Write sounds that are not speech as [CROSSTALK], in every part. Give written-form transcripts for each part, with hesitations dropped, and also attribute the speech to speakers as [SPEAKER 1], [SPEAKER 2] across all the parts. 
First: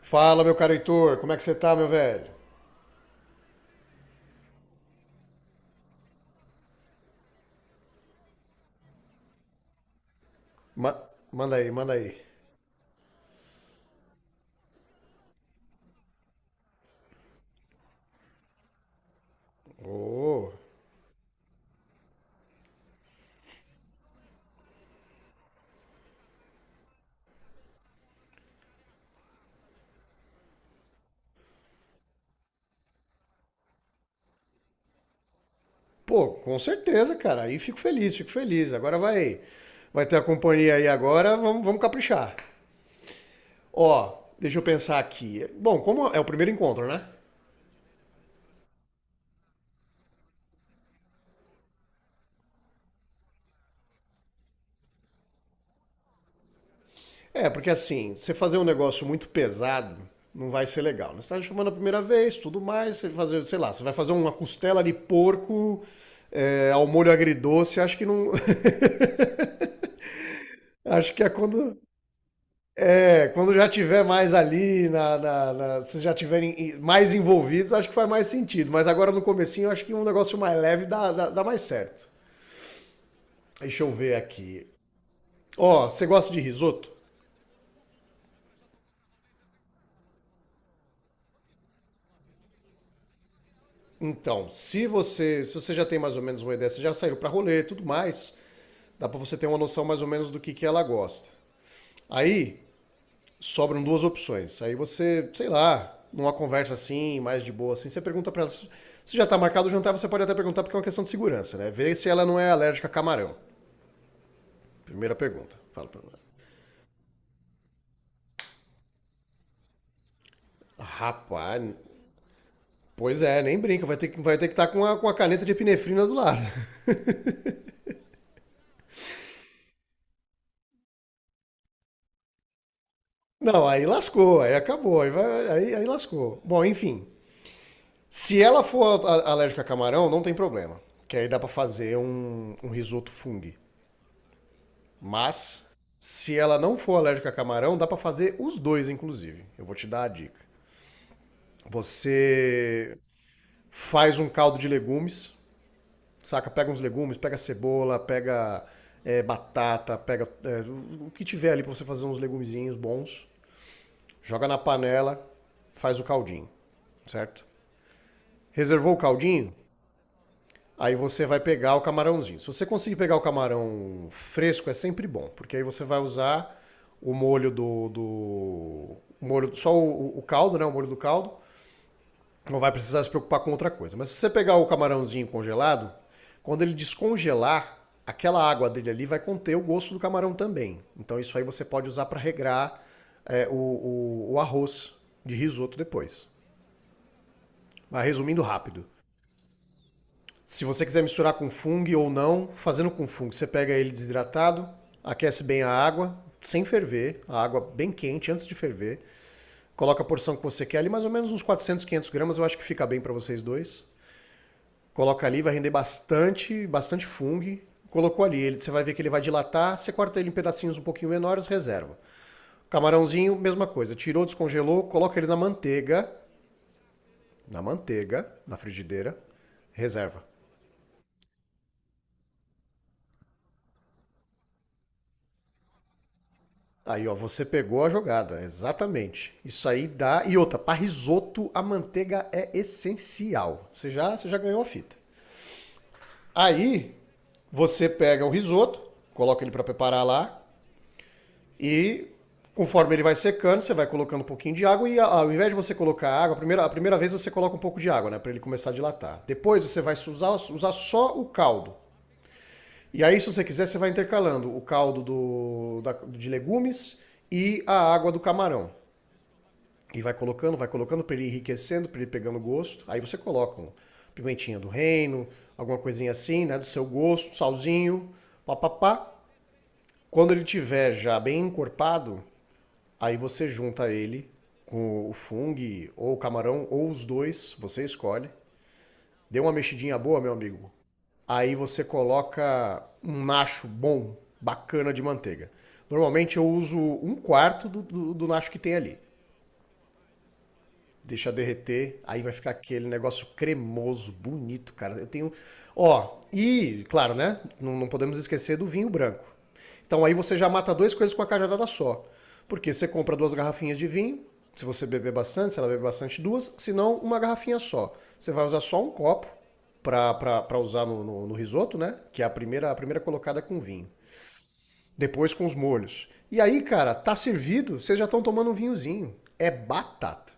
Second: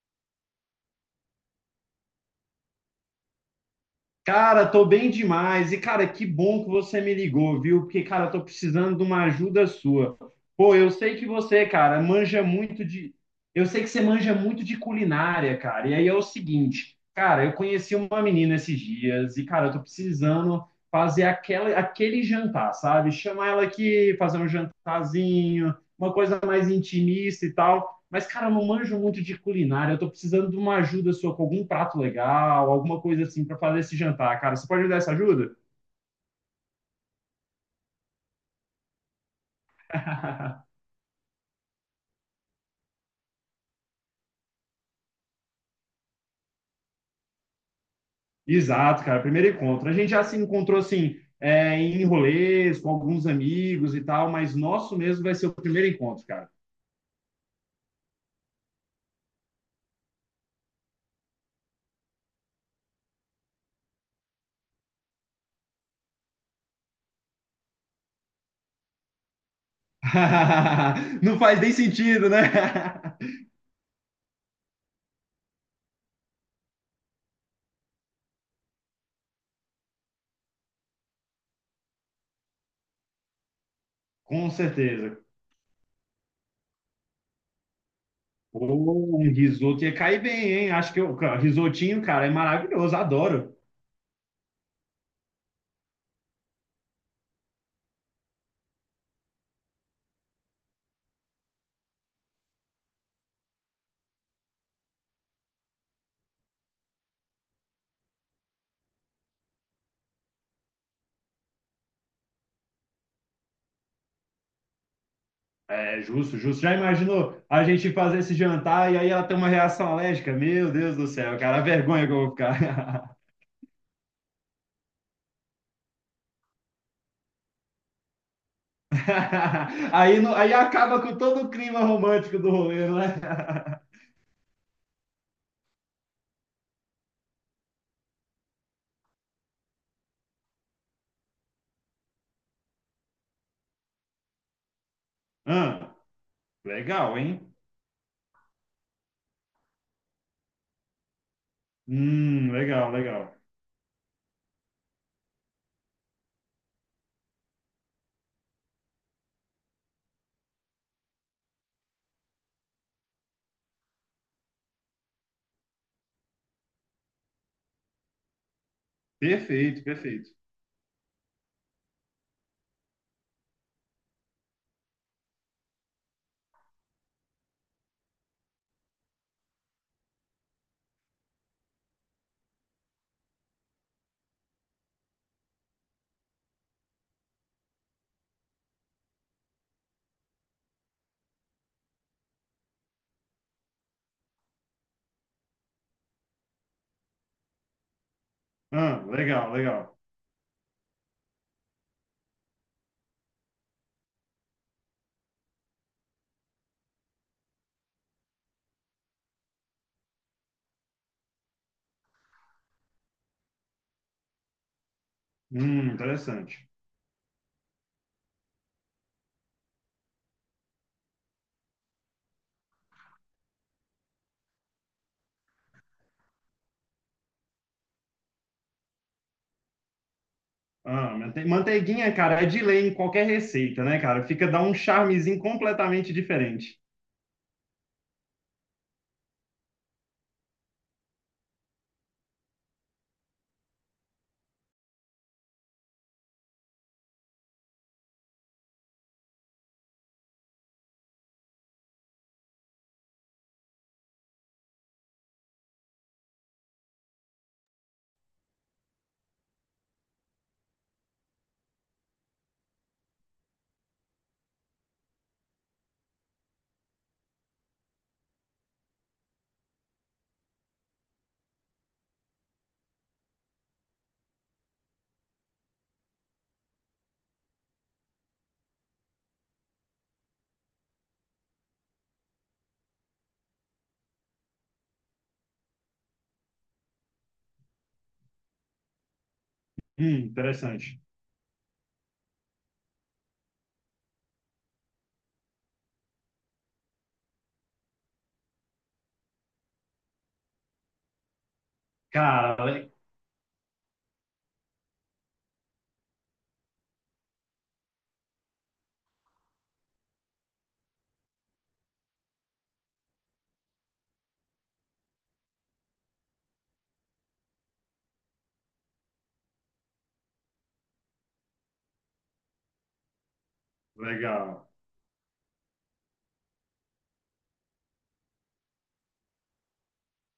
[SPEAKER 1] Fala, meu caro Heitor, como é que você tá, meu velho?
[SPEAKER 2] Cara, tô bem demais. E, cara, que bom que você me ligou, viu? Porque, cara, eu tô precisando de uma ajuda sua. Pô, eu
[SPEAKER 1] Ma-
[SPEAKER 2] sei que
[SPEAKER 1] Manda
[SPEAKER 2] você,
[SPEAKER 1] aí, manda
[SPEAKER 2] cara,
[SPEAKER 1] aí.
[SPEAKER 2] manja muito de. Eu sei que você manja muito de culinária, cara. E aí é o seguinte, cara, eu conheci uma menina esses dias e, cara, eu tô
[SPEAKER 1] Ô,
[SPEAKER 2] precisando fazer aquele jantar, sabe? Chamar ela aqui, fazer um jantarzinho, uma coisa mais intimista e tal. Mas, cara, eu não manjo muito de culinária. Eu tô precisando de uma ajuda sua com algum prato legal, alguma coisa assim para fazer esse jantar, cara. Você pode me dar essa ajuda?
[SPEAKER 1] pô, com certeza, cara. Aí fico feliz, fico feliz. Agora vai ter a companhia
[SPEAKER 2] [LAUGHS]
[SPEAKER 1] aí agora, vamos caprichar. Ó, deixa eu pensar aqui. Bom, como é o primeiro encontro, né?
[SPEAKER 2] Exato, cara. Primeiro encontro. A gente já se encontrou assim, é, em rolês, com alguns amigos e tal, mas nosso mesmo vai ser o primeiro encontro, cara.
[SPEAKER 1] É, porque assim, você fazer um negócio muito pesado não vai ser legal. Né? Você tá chamando a primeira vez, tudo mais, você fazer, sei lá, você vai fazer uma costela de porco ao molho agridoce, acho que não. [LAUGHS] Acho que
[SPEAKER 2] [LAUGHS]
[SPEAKER 1] é
[SPEAKER 2] Não faz nem
[SPEAKER 1] quando.
[SPEAKER 2] sentido, né? [LAUGHS]
[SPEAKER 1] É, quando já tiver mais ali, se já tiverem mais envolvidos, acho que faz mais sentido. Mas agora no comecinho, eu acho que um negócio mais leve dá mais certo. Deixa eu ver
[SPEAKER 2] Com
[SPEAKER 1] aqui.
[SPEAKER 2] certeza.
[SPEAKER 1] Ó, você gosta de risoto?
[SPEAKER 2] Pô, um risoto ia cair bem, hein? Acho que o risotinho, cara, é maravilhoso, adoro.
[SPEAKER 1] Então, se você já tem mais ou menos uma ideia, você já saiu pra rolê e tudo mais, dá pra você ter uma noção mais ou menos do que ela gosta. Aí, sobram duas opções. Aí você, sei lá, numa conversa assim, mais de boa assim, você pergunta para ela se já tá marcado o jantar, você pode até perguntar porque é uma questão de segurança, né? Vê se ela não é alérgica a camarão. Primeira pergunta. Fala para
[SPEAKER 2] É
[SPEAKER 1] ela.
[SPEAKER 2] justo, justo. Já imaginou a gente fazer esse jantar e aí ela tem uma reação alérgica? Meu Deus do céu, cara, a
[SPEAKER 1] Rapaz,
[SPEAKER 2] vergonha que eu vou ficar.
[SPEAKER 1] pois é, nem brinca, vai ter que estar com a caneta de epinefrina do lado. [LAUGHS]
[SPEAKER 2] [LAUGHS] Aí, não- aí acaba com todo o clima romântico do rolê, não é?
[SPEAKER 1] Não, aí
[SPEAKER 2] [LAUGHS]
[SPEAKER 1] lascou, aí acabou, aí lascou. Bom, enfim. Se ela for alérgica a camarão, não tem problema. Que aí dá pra fazer um risoto fungo. Mas,
[SPEAKER 2] Ah,
[SPEAKER 1] se ela não for
[SPEAKER 2] legal,
[SPEAKER 1] alérgica a
[SPEAKER 2] hein?
[SPEAKER 1] camarão, dá para fazer os dois, inclusive. Eu vou te dar a dica.
[SPEAKER 2] Legal,
[SPEAKER 1] Você
[SPEAKER 2] legal.
[SPEAKER 1] faz um caldo de legumes, saca? Pega uns legumes, pega cebola, pega batata, pega o que tiver ali para você fazer uns legumezinhos bons. Joga na panela, faz o caldinho, certo? Reservou o caldinho?
[SPEAKER 2] Perfeito, perfeito.
[SPEAKER 1] Aí você vai pegar o camarãozinho. Se você conseguir pegar o camarão fresco, é sempre bom, porque aí você vai usar o molho do. Do molho, só o caldo, né? O molho do caldo. Não vai precisar se preocupar com outra coisa. Mas se você pegar o camarãozinho congelado, quando ele descongelar, aquela água dele ali vai conter o gosto do camarão também. Então isso aí você pode usar para regrar o arroz de risoto depois. Mas resumindo rápido,
[SPEAKER 2] Ah, legal, legal.
[SPEAKER 1] se você quiser misturar com fung ou não, fazendo com fung, você pega ele desidratado, aquece bem a água, sem ferver, a água bem quente antes de ferver. Coloca a porção que você quer ali, mais ou menos uns 400, 500 gramas, eu acho que fica bem para vocês dois. Coloca ali, vai render bastante,
[SPEAKER 2] Interessante.
[SPEAKER 1] bastante fungo. Colocou ali, ele, você vai ver que ele vai dilatar, você corta ele em pedacinhos um pouquinho menores, reserva. Camarãozinho, mesma coisa, tirou, descongelou, coloca ele na manteiga, na frigideira, reserva.
[SPEAKER 2] Ah, mante- manteiguinha, cara, é de lei em qualquer receita, né, cara? Fica, dá um charmezinho completamente diferente.
[SPEAKER 1] Aí, ó, você pegou a jogada, exatamente. Isso aí dá. E outra, para risoto a manteiga é essencial. Você já ganhou a fita. Aí, você pega o risoto, coloca ele para preparar lá e conforme ele vai secando, você vai colocando um pouquinho de água e ao invés de você colocar água, a primeira vez você coloca um pouco de água, né, para ele começar a dilatar. Depois você vai usar só o caldo. E aí, se você quiser, você vai intercalando o caldo de legumes e a água do camarão. E vai colocando para ele enriquecendo, para ele pegando gosto. Aí você coloca um pimentinha do reino, alguma coisinha assim, né, do seu gosto, salzinho, papapá. Quando ele tiver já bem encorpado, aí você junta ele com o fungo ou o camarão ou os dois, você escolhe. Dê uma mexidinha boa, meu amigo.
[SPEAKER 2] Interessante.
[SPEAKER 1] Aí você coloca um nacho bom, bacana de manteiga. Normalmente eu uso um quarto do nacho que tem ali. Deixa derreter, aí vai ficar
[SPEAKER 2] Cara,
[SPEAKER 1] aquele
[SPEAKER 2] le-
[SPEAKER 1] negócio cremoso, bonito, cara. Eu tenho. Ó, e, claro, né? Não, não podemos esquecer do vinho branco. Então aí você já mata duas coisas com a cajadada só. Porque você compra duas garrafinhas de vinho, se você beber bastante, se ela beber bastante, duas, se não, uma garrafinha só. Você vai usar só um copo para usar no risoto, né? Que é a primeira colocada com vinho.
[SPEAKER 2] legal.
[SPEAKER 1] Depois com os molhos. E aí, cara, tá servido, vocês já estão tomando um vinhozinho. É batata.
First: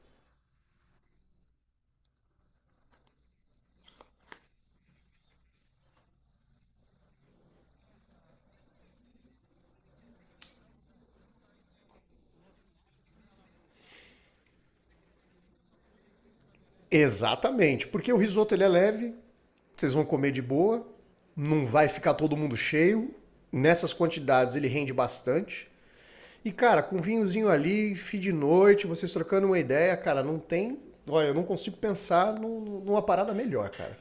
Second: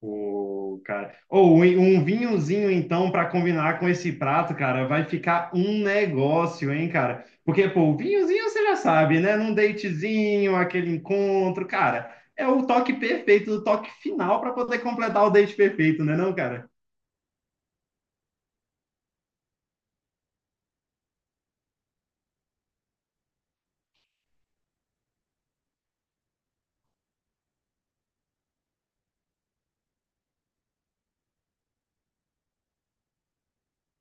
[SPEAKER 2] Pô, cara. Ou um vinhozinho, então, para combinar com esse prato, cara, vai ficar um negócio, hein, cara? Porque, pô, o vinhozinho você já sabe, né? Num datezinho, aquele encontro, cara. É o toque perfeito, o toque final para poder completar o date perfeito, né, não, cara?
[SPEAKER 1] Exatamente, porque o risoto ele é leve, vocês vão comer de boa, não vai ficar todo mundo cheio. Nessas quantidades ele rende bastante. E cara, com um vinhozinho ali, fim de noite, vocês trocando uma ideia, cara, não tem. Olha, eu não consigo pensar numa parada melhor, cara.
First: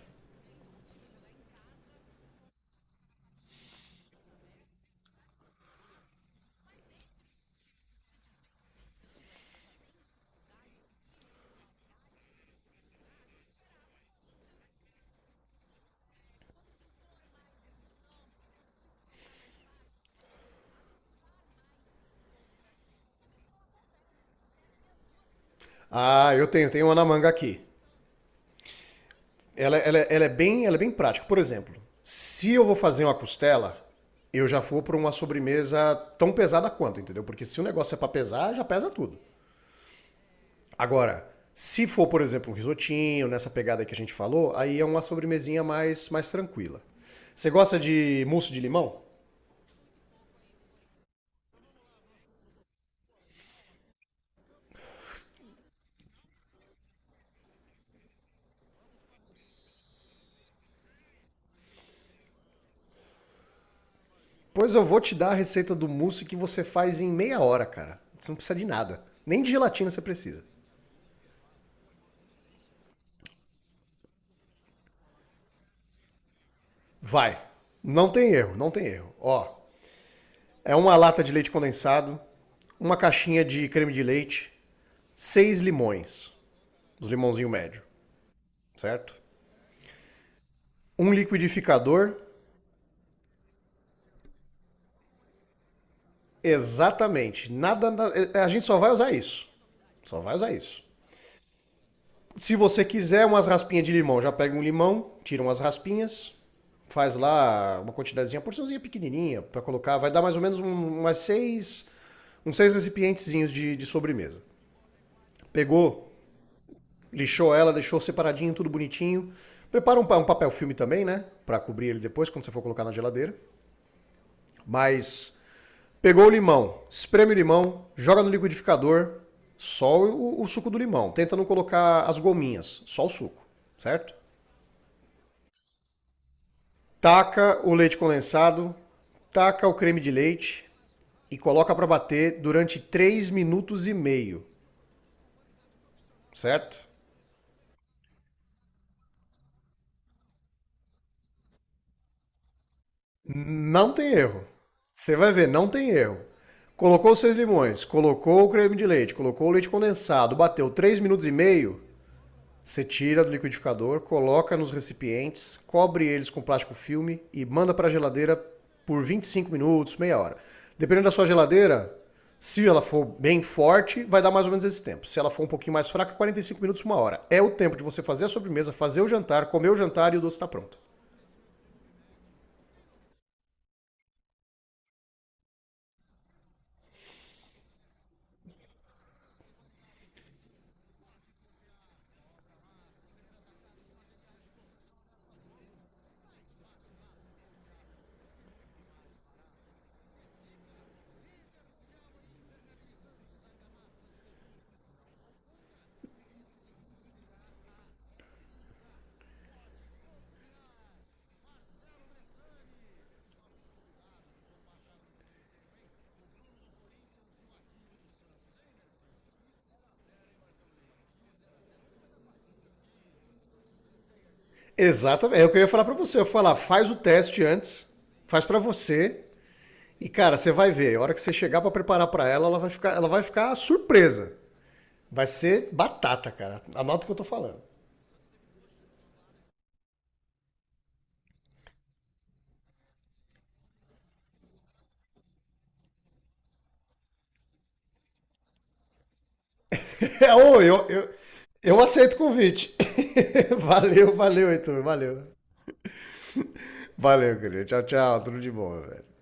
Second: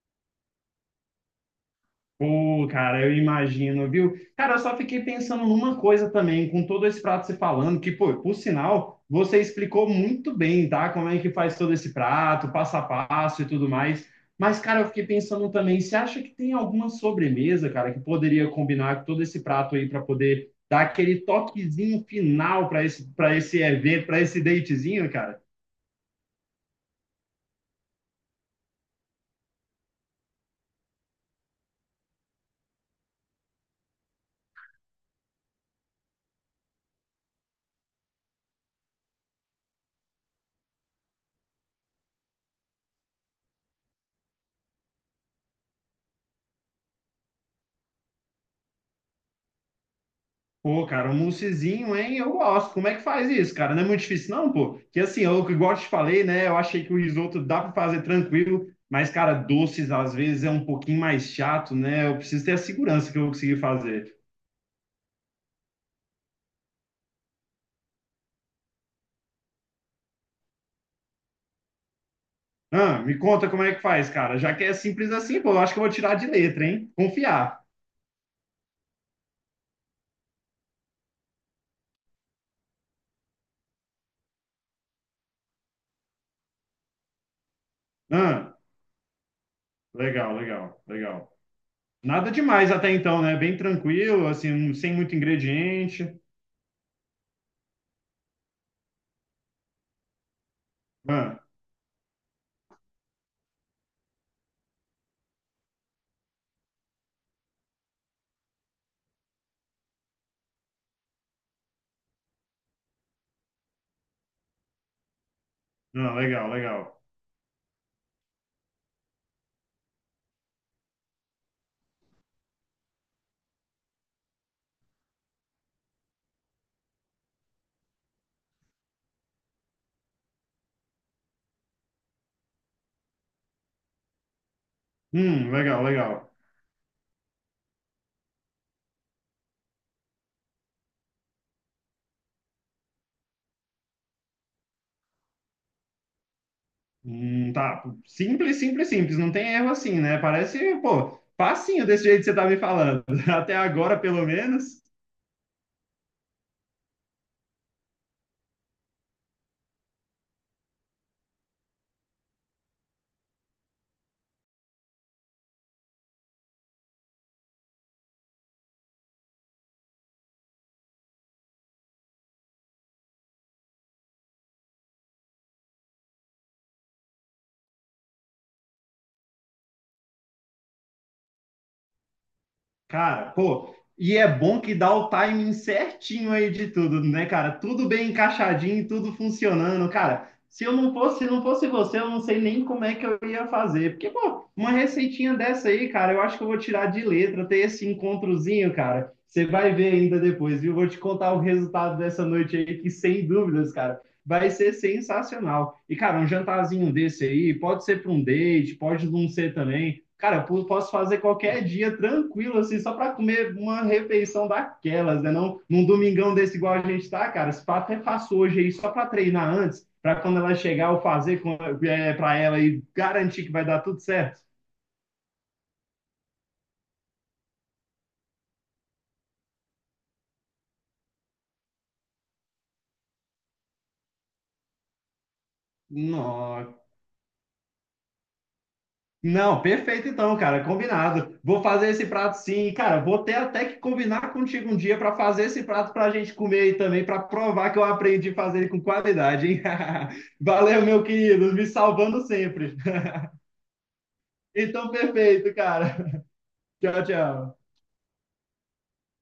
[SPEAKER 2] Pô, cara, eu imagino, viu? Cara, eu só fiquei pensando numa coisa também, com todo esse prato você falando, que, pô, por sinal, você explicou muito bem, tá? Como é que faz todo esse prato, passo a passo e tudo mais. Mas, cara, eu fiquei pensando também, você acha que tem alguma sobremesa, cara, que poderia combinar com todo esse prato aí para poder dar aquele toquezinho final para para esse evento, para esse datezinho, cara?
[SPEAKER 1] Ah, eu tenho uma na manga aqui. Ela é bem prática. Por exemplo, se eu vou fazer uma costela, eu já vou para uma sobremesa tão pesada quanto, entendeu? Porque se o negócio é para pesar, já pesa tudo. Agora, se for, por exemplo, um risotinho, nessa pegada que a gente falou, aí é uma sobremesinha mais tranquila. Você gosta de mousse de limão?
[SPEAKER 2] Pô, cara, um moussezinho, hein? Eu gosto. Como é que faz isso, cara? Não é muito difícil, não, pô. Que assim, eu igual eu te falei, né? Eu achei que o risoto dá para fazer tranquilo, mas, cara, doces às vezes é um pouquinho mais chato, né? Eu preciso ter a segurança que eu vou conseguir fazer.
[SPEAKER 1] Pois eu vou te dar a receita do mousse que você faz em meia hora, cara. Você não precisa de nada. Nem de gelatina você precisa.
[SPEAKER 2] Ah, me conta como é que faz, cara. Já que é simples assim, pô, eu acho que eu vou tirar de letra, hein?
[SPEAKER 1] Vai.
[SPEAKER 2] Confiar.
[SPEAKER 1] Não tem erro, não tem erro. Ó, é uma lata de leite condensado, uma caixinha de creme de leite, seis limões, os limãozinhos médio,
[SPEAKER 2] Ah,
[SPEAKER 1] certo?
[SPEAKER 2] legal, legal,
[SPEAKER 1] Um
[SPEAKER 2] legal.
[SPEAKER 1] liquidificador.
[SPEAKER 2] Nada demais até então, né? Bem tranquilo, assim, sem muito ingrediente.
[SPEAKER 1] Exatamente. Nada, a gente só vai usar isso. Só vai usar isso.
[SPEAKER 2] Ah,
[SPEAKER 1] Se você quiser umas raspinhas de limão, já pega um limão, tira umas raspinhas, faz lá uma quantidadezinha, uma porçãozinha pequenininha para colocar, vai dar mais ou menos umas seis, uns seis recipientezinhos de sobremesa. Pegou,
[SPEAKER 2] não, legal, legal.
[SPEAKER 1] lixou ela, deixou separadinho, tudo bonitinho. Prepara um papel filme também, né, para cobrir ele depois quando você for colocar na geladeira. Mas pegou o limão, espreme o limão, joga no liquidificador, só o suco do limão. Tenta não colocar as gominhas, só o suco, certo?
[SPEAKER 2] Legal, legal.
[SPEAKER 1] Taca o leite condensado, taca o creme de leite e coloca para bater durante 3 minutos e meio, certo?
[SPEAKER 2] Tá. Simples, simples, simples. Não tem erro assim, né? Parece, pô, facinho desse jeito que você tá me falando. [LAUGHS] Até
[SPEAKER 1] Não
[SPEAKER 2] agora,
[SPEAKER 1] tem
[SPEAKER 2] pelo
[SPEAKER 1] erro.
[SPEAKER 2] menos.
[SPEAKER 1] Você vai ver, não tem erro. Colocou os seis limões, colocou o creme de leite, colocou o leite condensado, bateu 3 minutos e meio, você tira do liquidificador, coloca nos recipientes, cobre eles com plástico filme e manda para a geladeira por 25 minutos, meia hora. Dependendo da sua geladeira, se ela for bem forte, vai dar mais ou menos esse tempo. Se ela for um pouquinho mais fraca, 45 minutos, uma hora. É o tempo de você fazer a sobremesa, fazer o jantar, comer o jantar e o doce está pronto.
[SPEAKER 2] Cara, pô, e é bom que dá o timing certinho aí de tudo, né, cara? Tudo bem encaixadinho, tudo funcionando, cara. Se não fosse você, eu não sei nem como é que eu ia fazer. Porque, pô, uma receitinha dessa aí, cara, eu acho que eu vou tirar de letra, ter esse encontrozinho, cara. Você vai ver ainda depois, viu? Vou te contar o resultado dessa noite aí, que sem dúvidas, cara, vai ser sensacional. E, cara, um jantarzinho desse aí, pode ser para um date, pode não ser também. Cara, eu posso fazer qualquer dia tranquilo, assim, só para comer uma refeição daquelas, né? Não, num domingão desse igual a gente tá, cara. Se pá, até faço hoje aí só para treinar antes, para quando ela chegar eu fazer para ela e garantir que vai dar tudo certo.
[SPEAKER 1] Exatamente, é o que eu ia falar para você. Eu ia falar, faz o teste antes, faz para você e cara, você vai ver. A hora que você chegar para preparar para ela, ela vai ficar surpresa. Vai ser batata, cara.
[SPEAKER 2] Não,
[SPEAKER 1] Anota o que eu tô falando.
[SPEAKER 2] não, perfeito então, cara, combinado. Vou fazer esse prato sim, e, cara. Vou ter até que combinar contigo um dia para fazer esse prato para a gente comer aí também, para provar que eu aprendi a fazer ele com qualidade, hein?
[SPEAKER 1] [LAUGHS] É,
[SPEAKER 2] [LAUGHS]
[SPEAKER 1] ô,
[SPEAKER 2] Valeu,
[SPEAKER 1] eu,
[SPEAKER 2] meu
[SPEAKER 1] eu,
[SPEAKER 2] querido, me
[SPEAKER 1] eu aceito o
[SPEAKER 2] salvando
[SPEAKER 1] convite.
[SPEAKER 2] sempre.
[SPEAKER 1] [LAUGHS] Valeu, valeu, Heitor.
[SPEAKER 2] Então,
[SPEAKER 1] Valeu.
[SPEAKER 2] perfeito, cara. [LAUGHS] Tchau,
[SPEAKER 1] Valeu, querido.
[SPEAKER 2] tchau.
[SPEAKER 1] Tchau, tchau. Tudo de bom, velho.